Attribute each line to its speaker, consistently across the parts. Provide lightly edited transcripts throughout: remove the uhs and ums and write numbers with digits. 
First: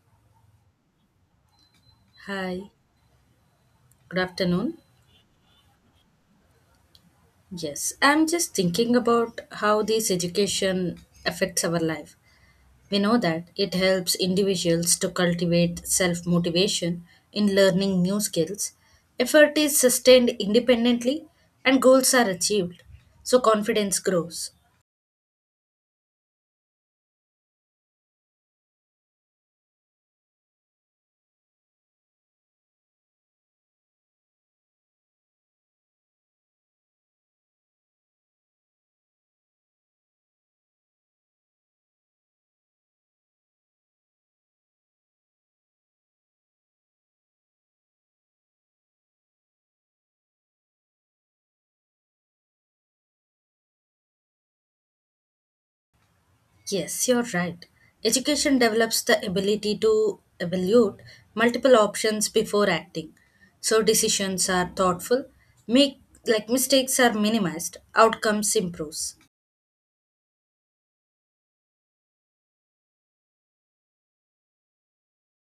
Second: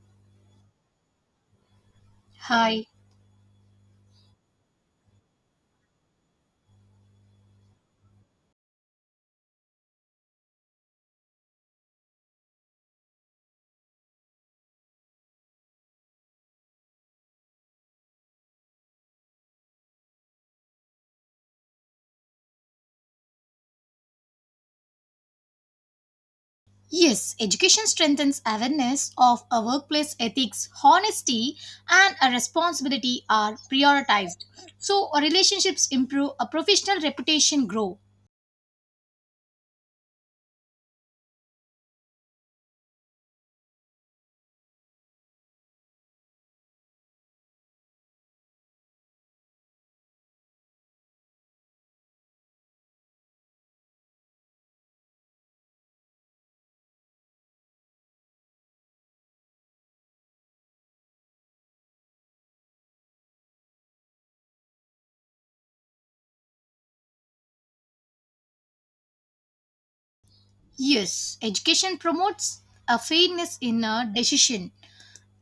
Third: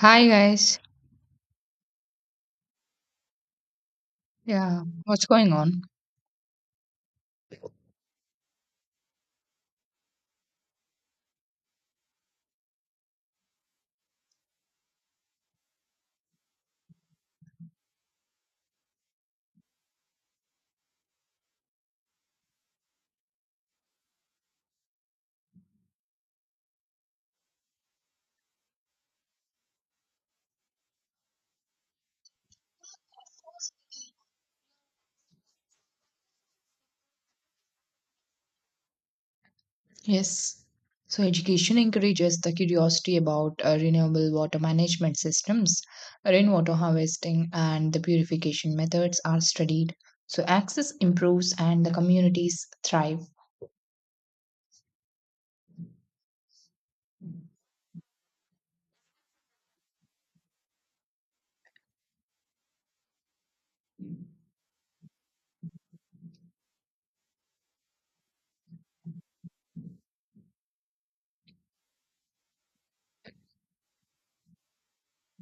Speaker 1: Hi guys.
Speaker 2: Hi,
Speaker 3: Hi.
Speaker 2: good afternoon.
Speaker 1: Yeah, what's going on?
Speaker 2: Yes, I'm just thinking about how this education affects our life. We know that it helps individuals to cultivate self motivation in learning new skills. Effort is sustained independently and goals are achieved, so confidence grows.
Speaker 3: Yes, education strengthens awareness of a workplace ethics, honesty, and a responsibility are prioritized. So our relationships improve, a professional reputation grow.
Speaker 1: Yes. So education encourages the curiosity about renewable water management systems, rainwater harvesting and the purification methods are studied. So access improves and the communities thrive.
Speaker 2: Yes, you're right. Education develops the ability to evaluate multiple options before acting. So decisions are thoughtful, make like mistakes are minimized, outcomes improves.
Speaker 3: Yes, education promotes a fairness in a decision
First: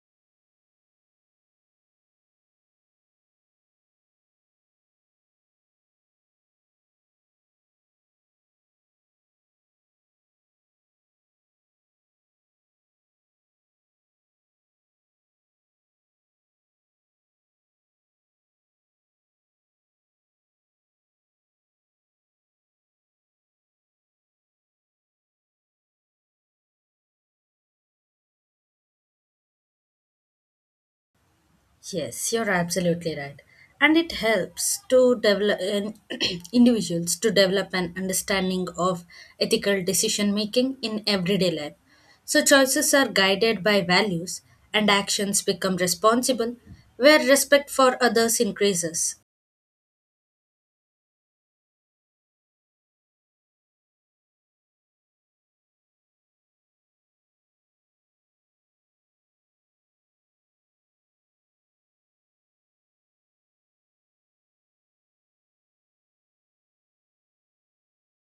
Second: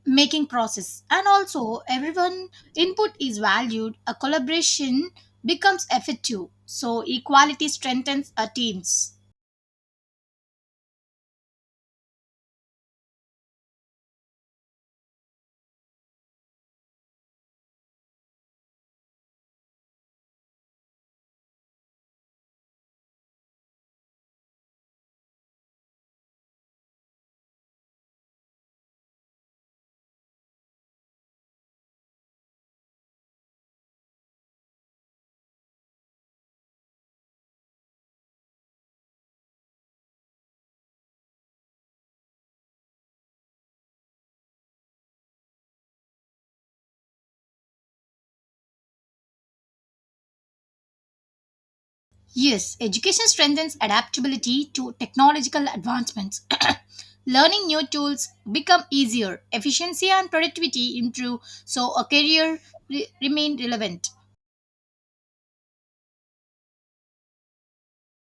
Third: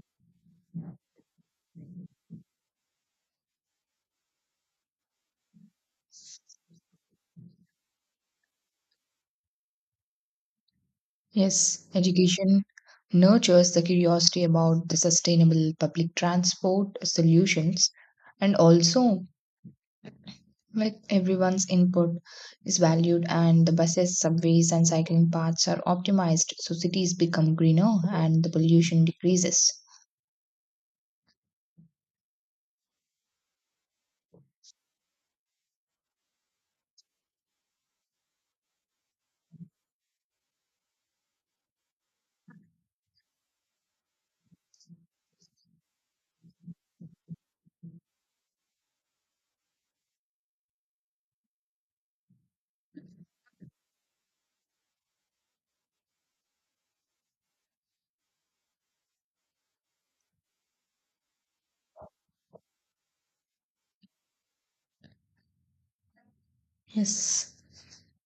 Speaker 3: making process and also everyone input is valued a collaboration becomes effective so equality strengthens our teams.
Speaker 1: Yes, education nurtures the curiosity about the sustainable public transport solutions, and also like everyone's input is valued and the buses, subways and cycling paths are optimized so cities become greener and the pollution decreases.
Speaker 2: Yes, you're absolutely right. And it helps to develop in individuals to develop an understanding of ethical decision making in everyday life. So choices are guided by values and actions become responsible where respect for others increases.
Speaker 3: Yes, education strengthens adaptability to technological advancements. Learning new tools become easier, efficiency and productivity improve, so a career remain relevant.
Speaker 1: Yes,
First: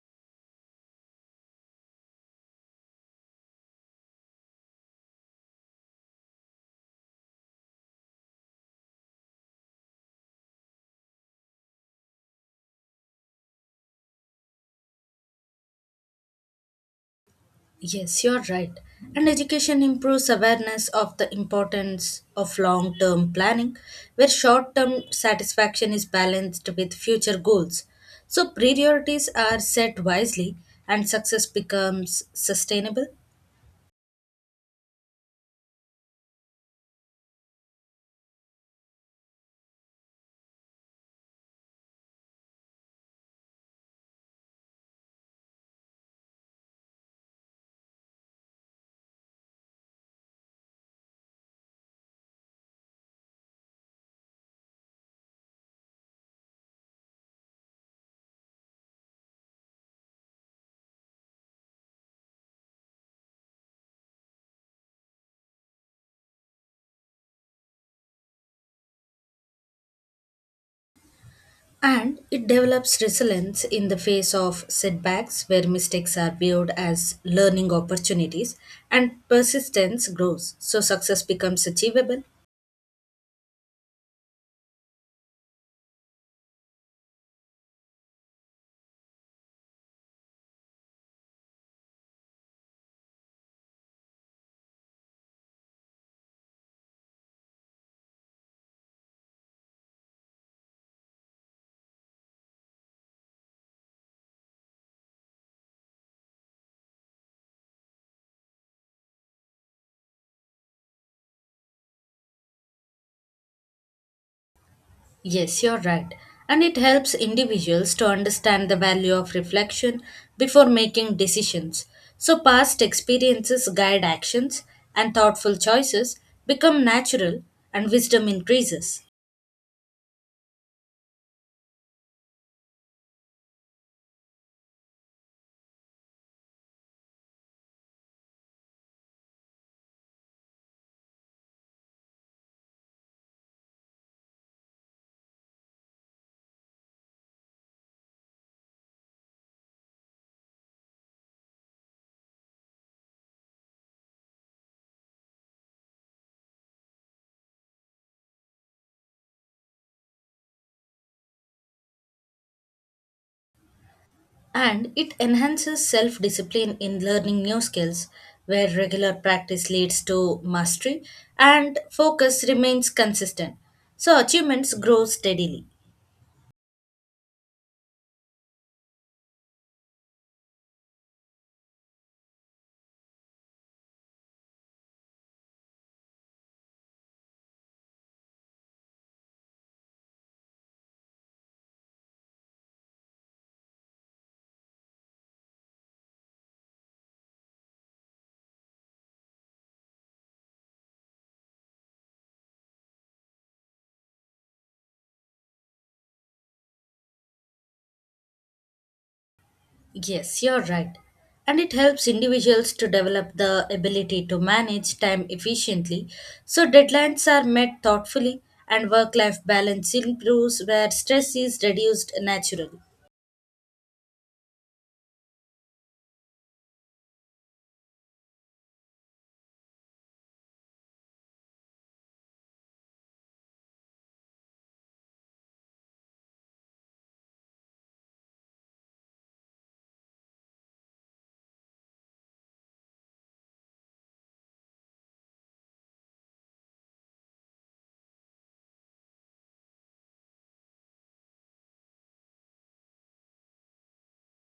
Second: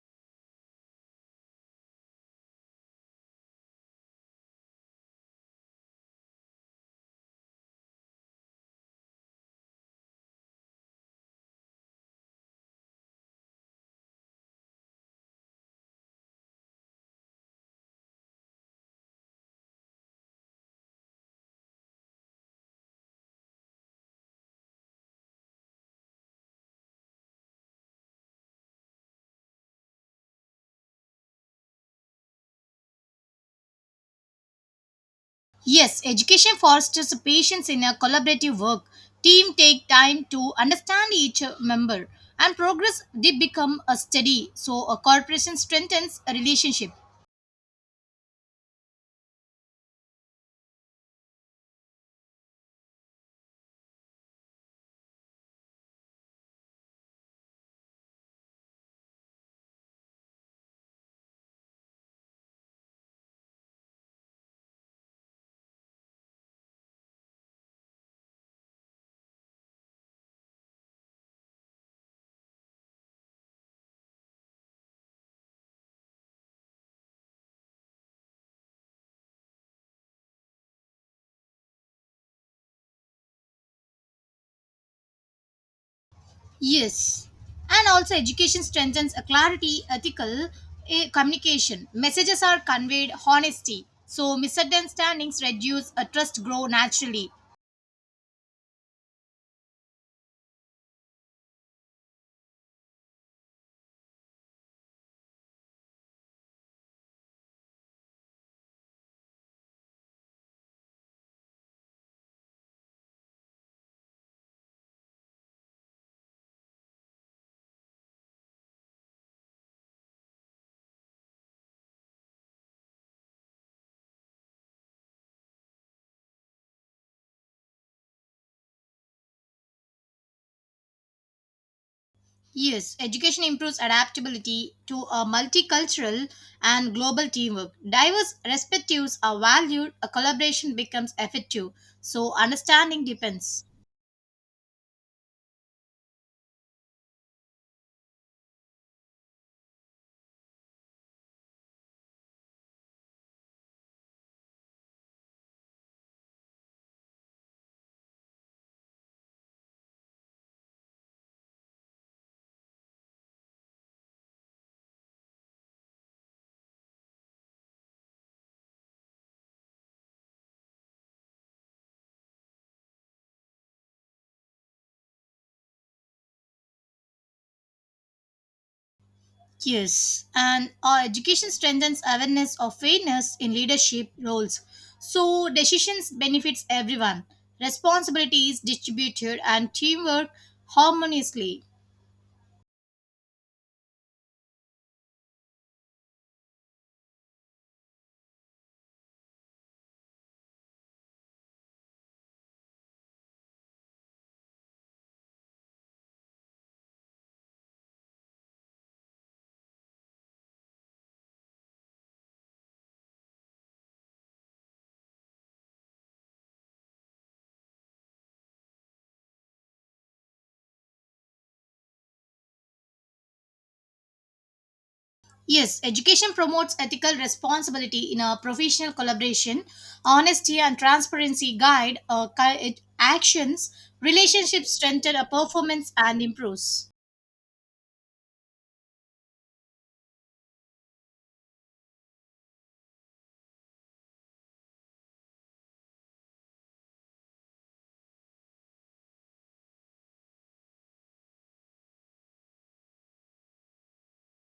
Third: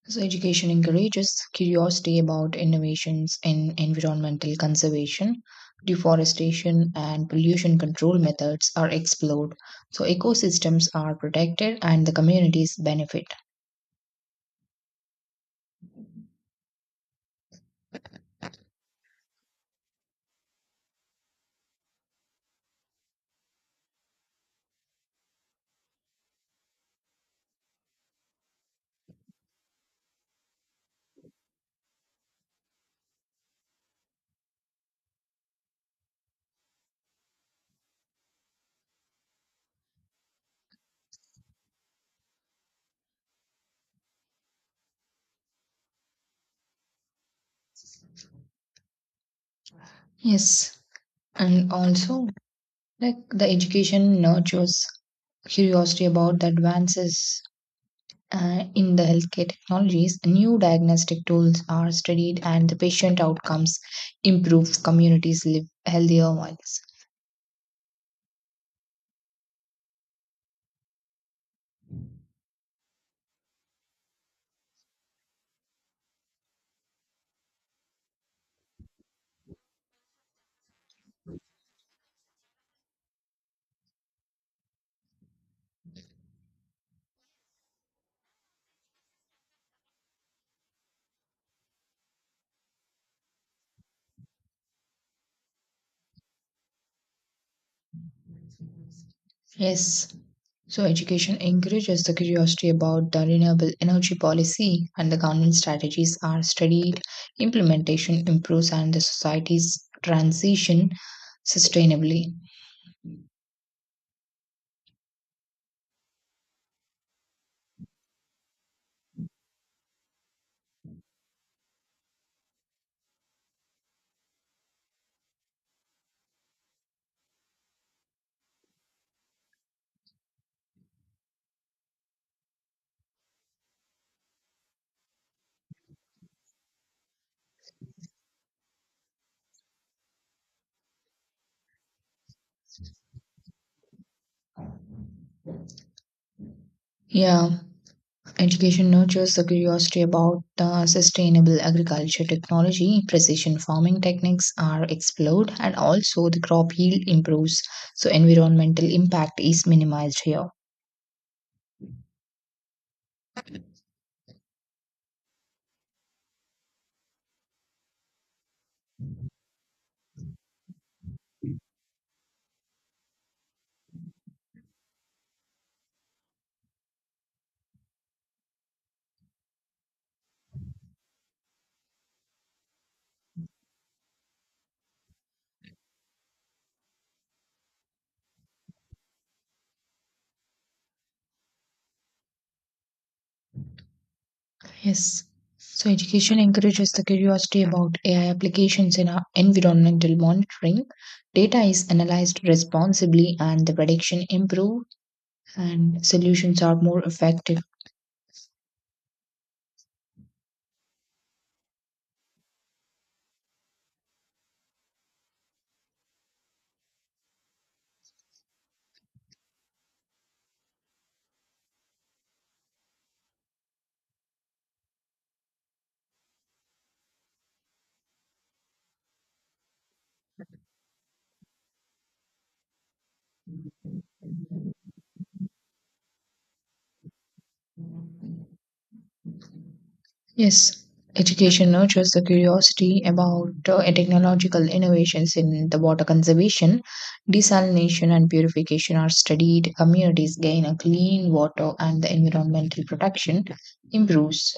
Speaker 1: so education encourages curiosity about innovations in environmental conservation, deforestation and pollution control methods are explored, so ecosystems are protected and the communities benefit.
Speaker 2: Yes, you're right. And education improves awareness of the importance of long term planning, where short term satisfaction is balanced with future goals. So, priorities are set wisely, and success becomes sustainable.
Speaker 3: Yes, education fosters patience in a collaborative work. Team take time to understand each member and progress did become a study, so a corporation strengthens a relationship.
Speaker 1: Yes, and also like the education nurtures curiosity about the advances, in the healthcare technologies, new diagnostic tools are studied and the patient outcomes improve. Communities live healthier lives.
Speaker 2: And it develops resilience in the face of setbacks, where mistakes are viewed as learning opportunities, and persistence grows. So, success becomes achievable.
Speaker 3: Yes, and also education strengthens a clarity, ethical communication. Messages are conveyed honesty, so misunderstandings reduce, a trust grow naturally.
Speaker 1: Yes. So education encourages the curiosity about the renewable energy policy and the government strategies are studied. Implementation improves and the society's transition sustainably.
Speaker 2: Yes, you're right. And it helps individuals to understand the value of reflection before making decisions. So, past experiences guide actions, and thoughtful choices become natural, and wisdom increases.
Speaker 3: Yes, education improves adaptability to a multicultural and global teamwork. Diverse perspectives are valued, a collaboration becomes effective. So understanding depends.
Speaker 1: Yeah. Education nurtures the curiosity about the sustainable agriculture technology, precision farming techniques are explored, and also the crop yield improves. So environmental impact is minimized here.
Speaker 2: And it enhances self discipline in learning new skills, where regular practice leads to mastery and focus remains consistent. So, achievements grow steadily.
Speaker 3: Yes, and our education strengthens awareness of fairness in leadership roles. So decisions benefits everyone. Responsibility is distributed and teamwork harmoniously.
Speaker 1: Yes. So education encourages the curiosity about AI applications in our environmental monitoring. Data is analyzed responsibly, and the prediction improved, and solutions are more effective.
Speaker 2: Yes, you're right. And it helps individuals to develop the ability to manage time efficiently so deadlines are met thoughtfully and work life balance improves where stress is reduced naturally.
Speaker 3: Yes, education promotes ethical responsibility in a professional collaboration. Honesty and transparency guide actions. Relationships strengthen a performance and improves.
Speaker 1: Yes, education nurtures the curiosity about technological innovations in the water conservation, desalination, and purification are studied. Communities gain a clean water, and the environmental protection improves.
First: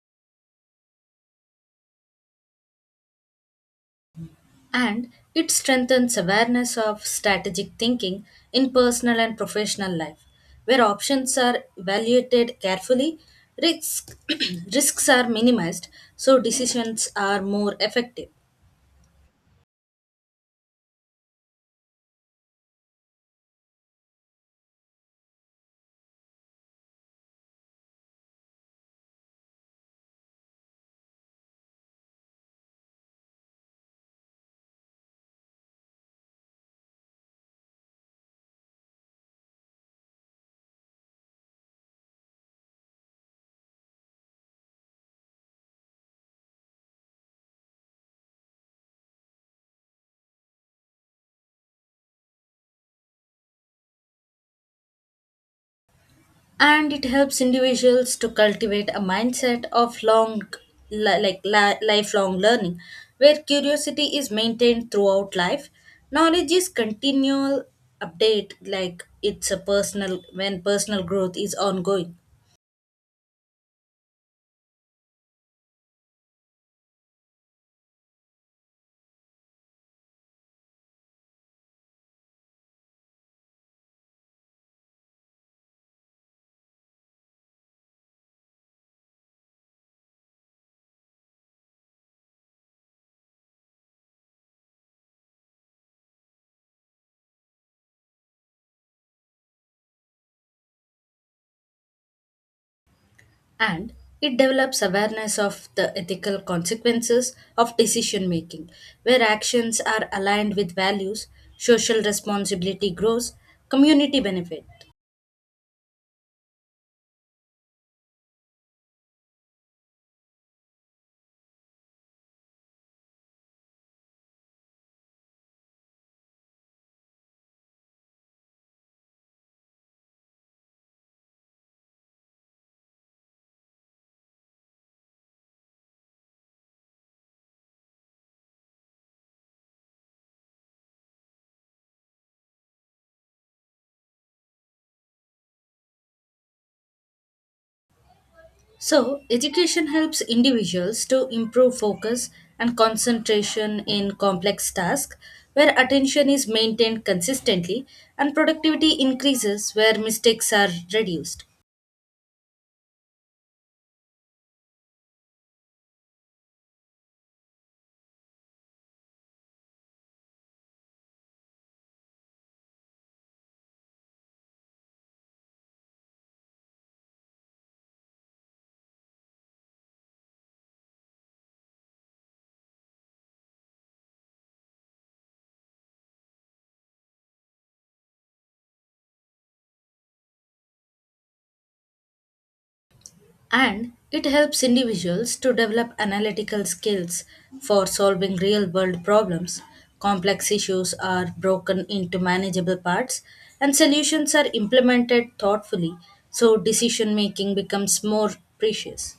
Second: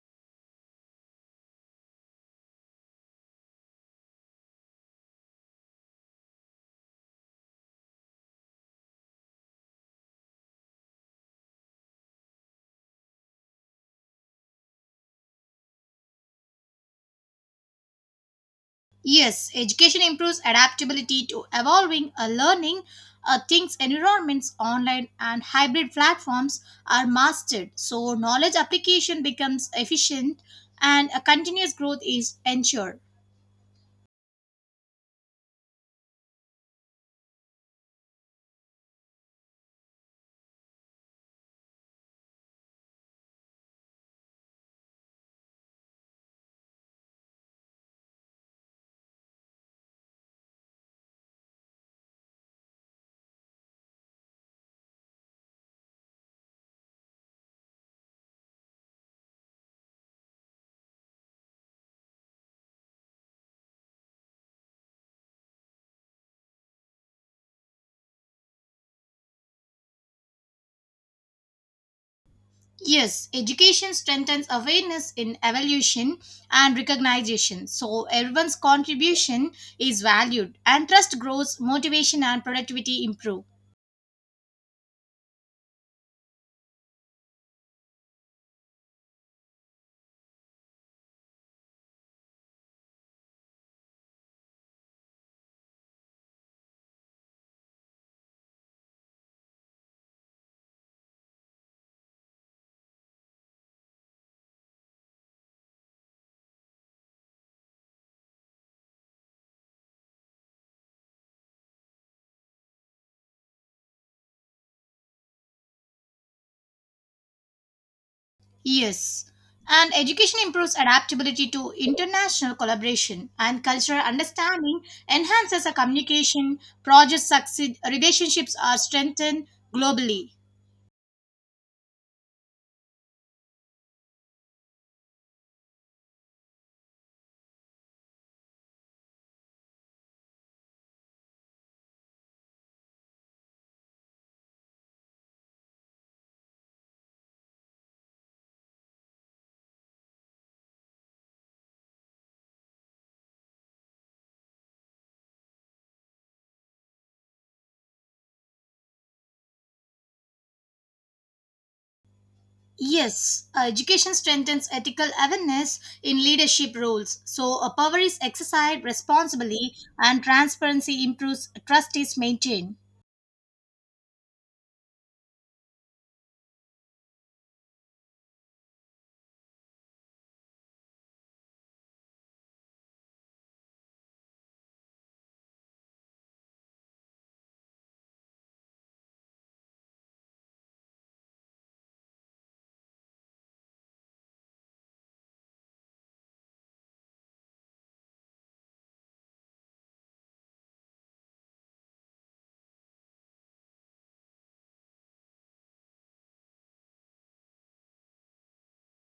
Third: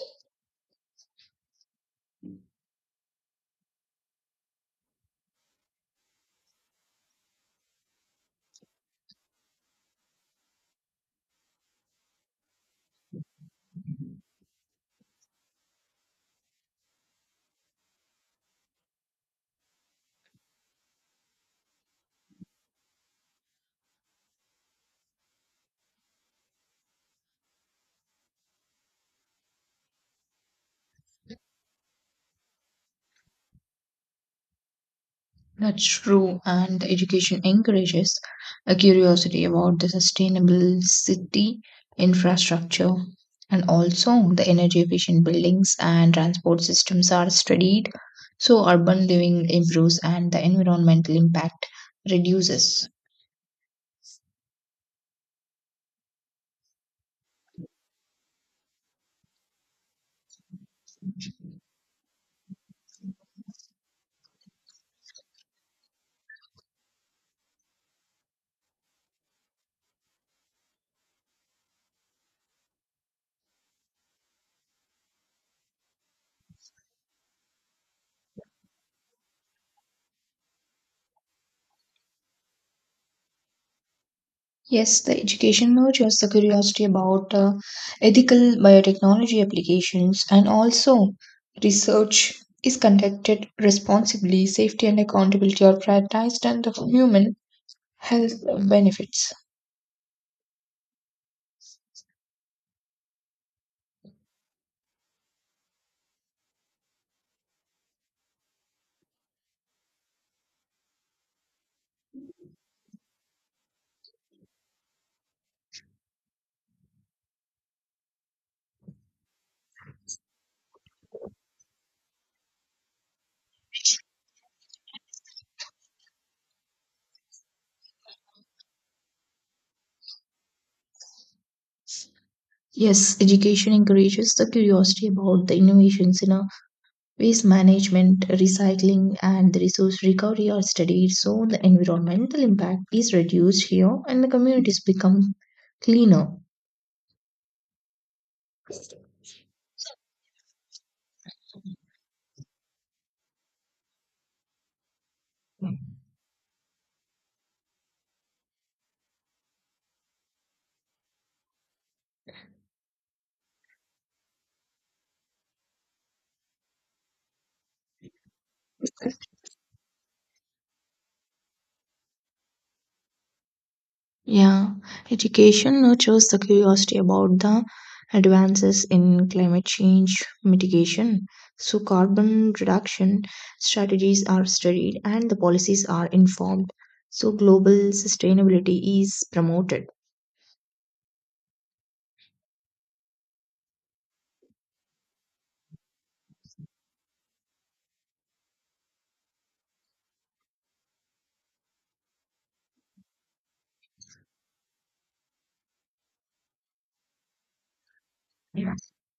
Speaker 2: And it strengthens awareness of strategic thinking in personal and professional life, where options are evaluated carefully, risks, risks are minimized, so decisions are more effective.
Speaker 3: Yes, education improves adaptability to evolving a learning things environments online and hybrid platforms are mastered so knowledge application becomes efficient and a continuous growth is ensured.
Speaker 1: That's true, and education encourages a curiosity about the sustainable city infrastructure. And also, the energy efficient buildings and transport systems are studied, so urban living improves and the environmental impact reduces.
Speaker 2: And it helps individuals to cultivate a mindset of long li- like li- lifelong learning, where curiosity is maintained throughout life, knowledge is continual update, like it's a personal when personal growth is ongoing.
Speaker 3: Yes, education strengthens awareness in evolution and recognition so everyone's contribution is valued and trust grows motivation and productivity improve.
Speaker 1: Yes, the education nurtures the curiosity about ethical biotechnology applications, and also research is conducted responsibly, safety and accountability are prioritized, and the human health benefits.
Speaker 2: And it develops awareness of the ethical consequences of decision making, where actions are aligned with values, social responsibility grows, community benefit.
Speaker 3: Yes, and education improves adaptability to international collaboration and cultural understanding, enhances our communication, projects succeed, relationships are strengthened globally.
Speaker 1: Yes, education encourages the curiosity about the innovations in a waste management, recycling, and the resource recovery are studied, so the environmental impact is reduced here and the communities become cleaner.
Speaker 2: So, education helps individuals to improve focus and concentration in complex tasks where attention is maintained consistently and productivity increases where mistakes are reduced.
Speaker 3: Yes, education strengthens ethical awareness in leadership roles. So, a power is exercised responsibly and transparency improves, trust is maintained.
Speaker 1: Yeah, education nurtures the curiosity about the advances in climate change mitigation. So carbon reduction strategies are studied and the policies are informed. So global sustainability is promoted.
Speaker 2: And it helps individuals to develop analytical skills for solving real world problems. Complex issues are broken into manageable parts and solutions are implemented thoughtfully, so decision making becomes more
Speaker 1: Yeah,
Speaker 2: precious.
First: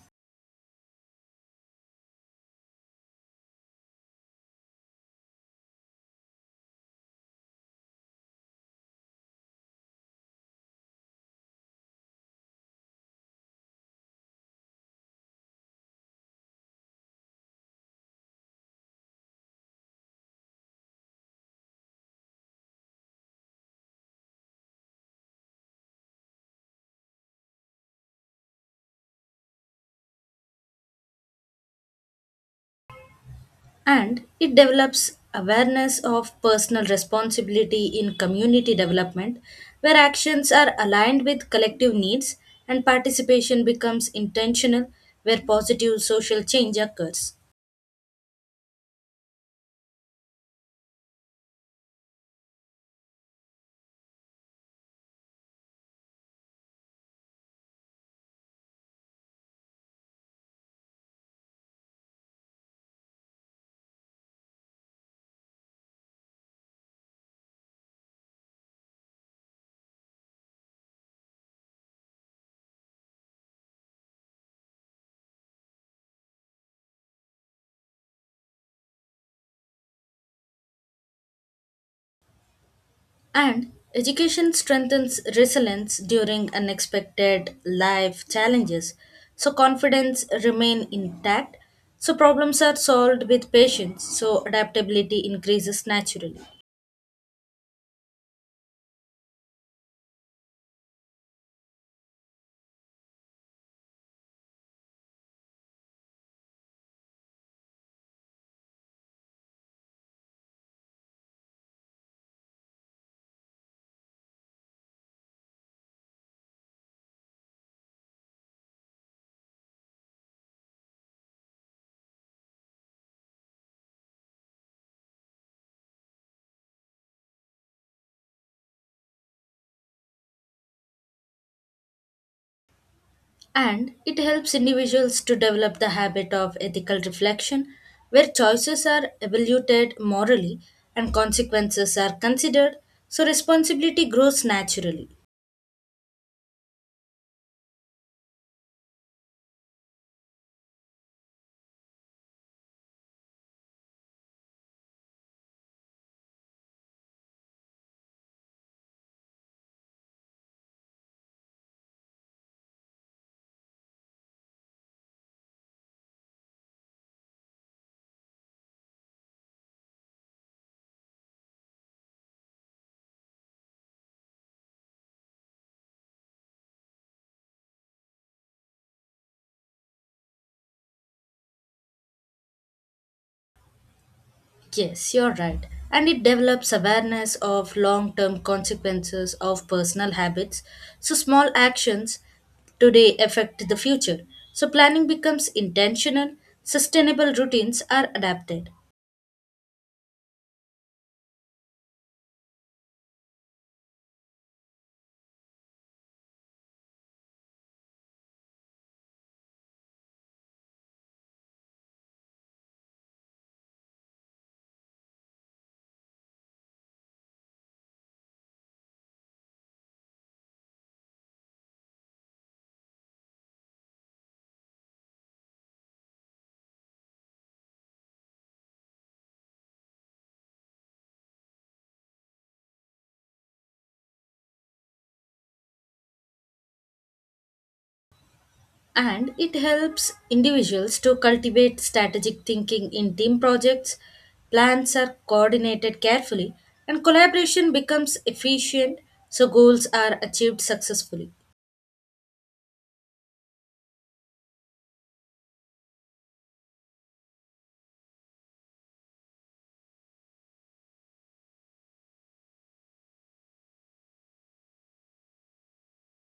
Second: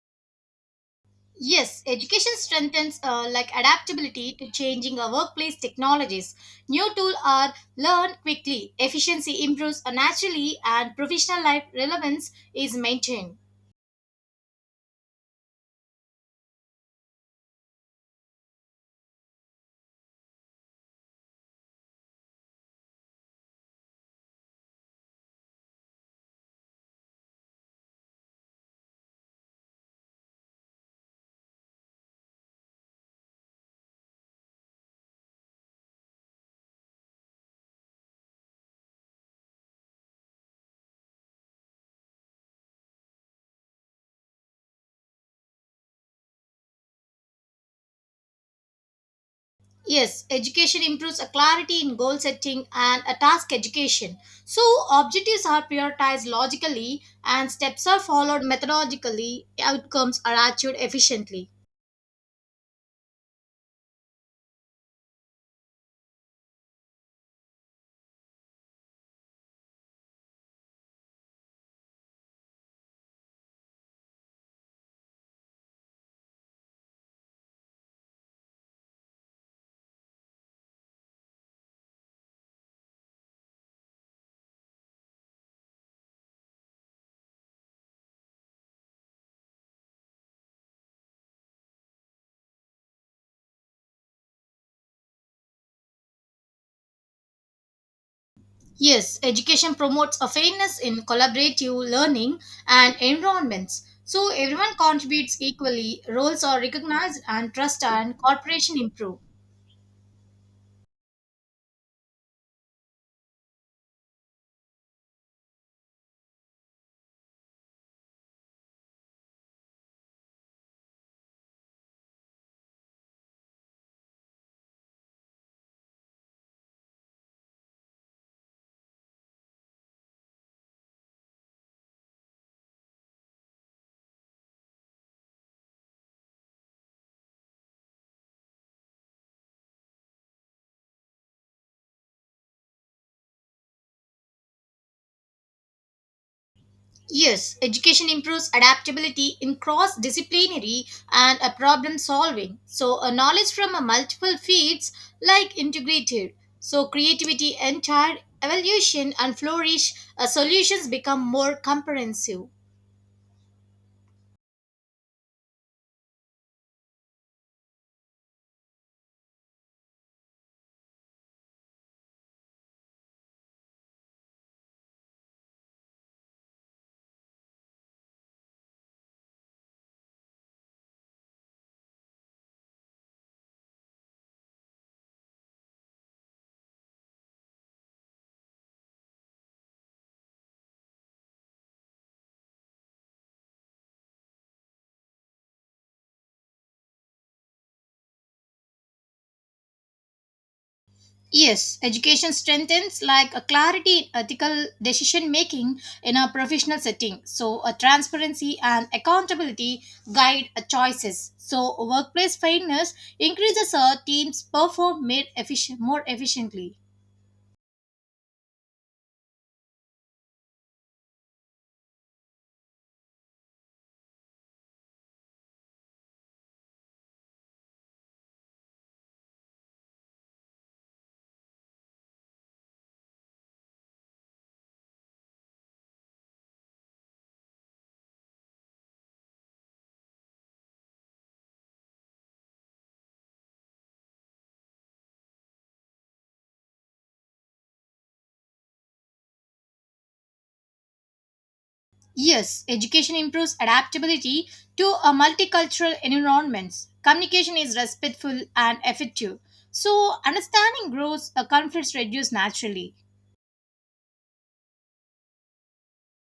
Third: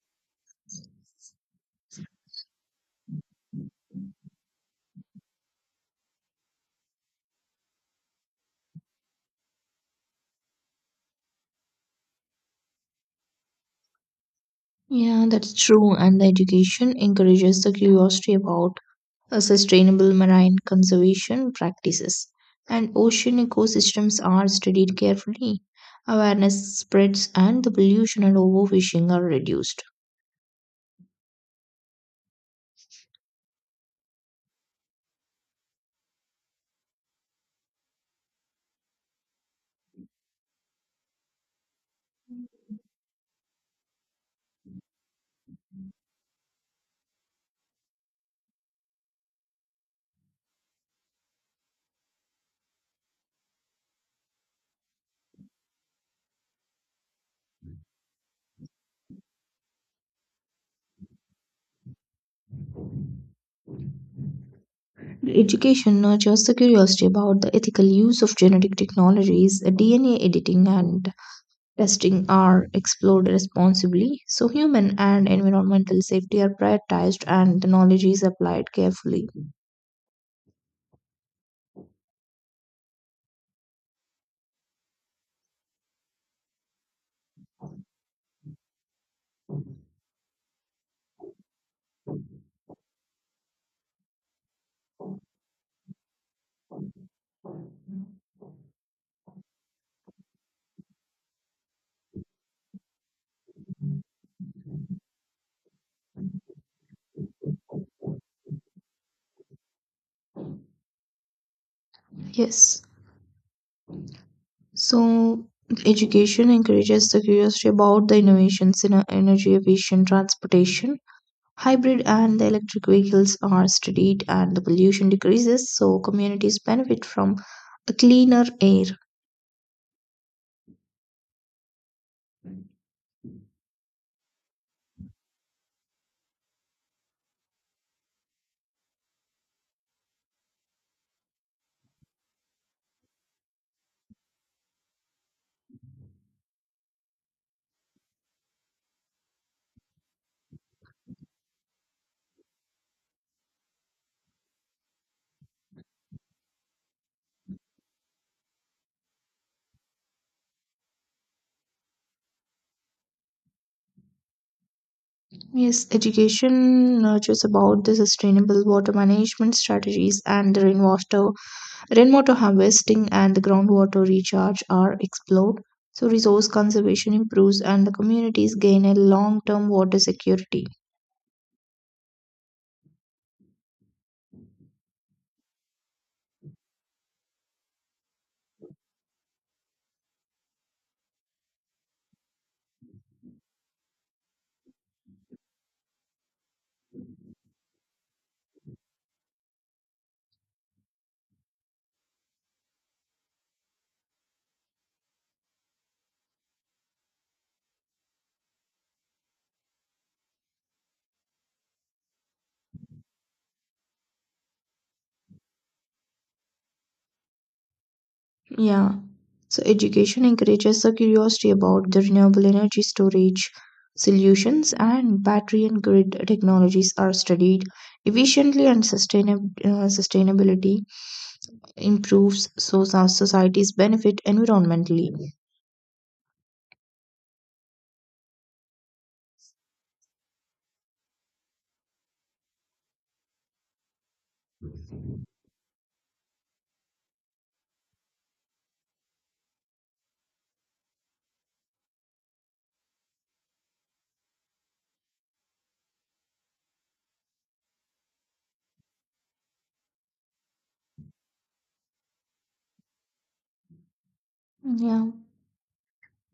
Speaker 3: Yes, education strengthens like adaptability to changing our workplace technologies. New tools are learned quickly, efficiency improves naturally, and professional life relevance is maintained.
Speaker 1: yeah, that's true. And the education encourages the curiosity about sustainable marine conservation practices, and ocean ecosystems are studied carefully. Awareness spreads and the pollution and overfishing are reduced.
Speaker 2: And it develops awareness of personal responsibility in community development, where actions are aligned with collective needs and participation becomes intentional, where positive social change occurs.
Speaker 3: Yes, education improves a clarity in goal setting and a task education. So objectives are prioritized logically and steps are followed methodologically, outcomes are achieved efficiently.
Speaker 1: Education nurtures the curiosity about the ethical use of genetic technologies, DNA editing, and testing are explored responsibly. So human and environmental safety are prioritized, and the knowledge is applied carefully.
Speaker 2: And education strengthens resilience during unexpected life challenges, so confidence remain intact, so problems are solved with patience, so adaptability increases naturally.
Speaker 3: Yes, education promotes a fairness in collaborative learning and environments. So everyone contributes equally, roles are recognized, and trust and cooperation improve.
Speaker 1: Yes. So education encourages the curiosity about the innovations in energy efficient transportation. Hybrid and the electric vehicles are studied, and the pollution decreases, so communities benefit from a cleaner air.
Speaker 2: And it helps individuals to develop the habit of ethical reflection, where choices are evaluated morally and consequences are considered, so responsibility grows naturally.
Speaker 3: Yes, education improves adaptability in cross disciplinary and problem solving. So, a knowledge from a multiple fields like integrated. So, creativity entire evolution and flourish, solutions become more comprehensive.
Speaker 1: Yes, education nurtures about the sustainable water management strategies and the rainwater harvesting and the groundwater recharge are explored. So resource conservation improves, and the communities gain a long term water security.
Speaker 2: Yes, you're right. And it develops awareness of long term consequences of personal habits, so small actions today affect the future. So planning becomes intentional, sustainable routines are adapted.
Speaker 3: Yes, education strengthens like a clarity in ethical decision making in a professional setting. So, a transparency and accountability guide a choices. So, workplace fairness increases a team's perform made efficient, more efficiently.
Speaker 1: Yeah. So education encourages the curiosity about the renewable energy storage solutions and battery and grid technologies are studied efficiently and sustainability improves so society's benefit environmentally.
Speaker 2: And it helps individuals to cultivate strategic thinking in team projects. Plans are coordinated carefully, and collaboration becomes efficient so goals are achieved successfully.
Speaker 3: Yes, education improves adaptability to a multicultural environments. Communication is respectful and effective. So, understanding grows, a conflicts reduce naturally.
Speaker 1: Yeah.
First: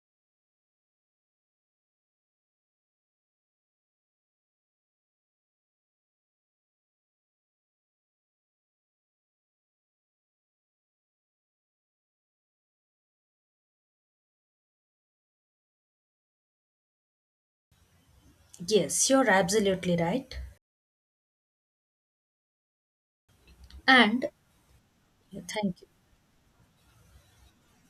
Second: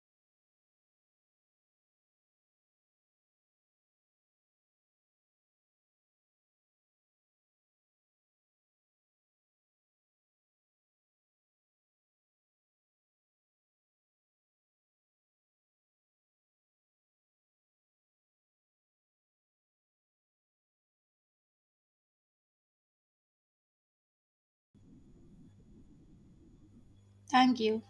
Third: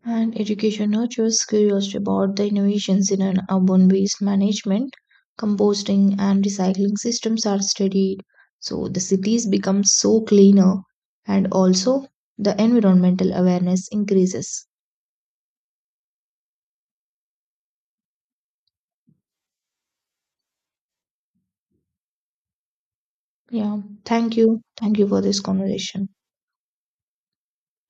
Speaker 1: And education nurtures curiosity about the innovations in an urban waste management, composting, and recycling systems are studied. So the cities become so cleaner, and also the environmental awareness increases.
Speaker 2: Yes, you're absolutely right.
Speaker 1: Yeah,
Speaker 2: And
Speaker 1: thank you. Thank you for this
Speaker 2: yeah, thank you.
Speaker 1: conversation.
Speaker 3: Thank you.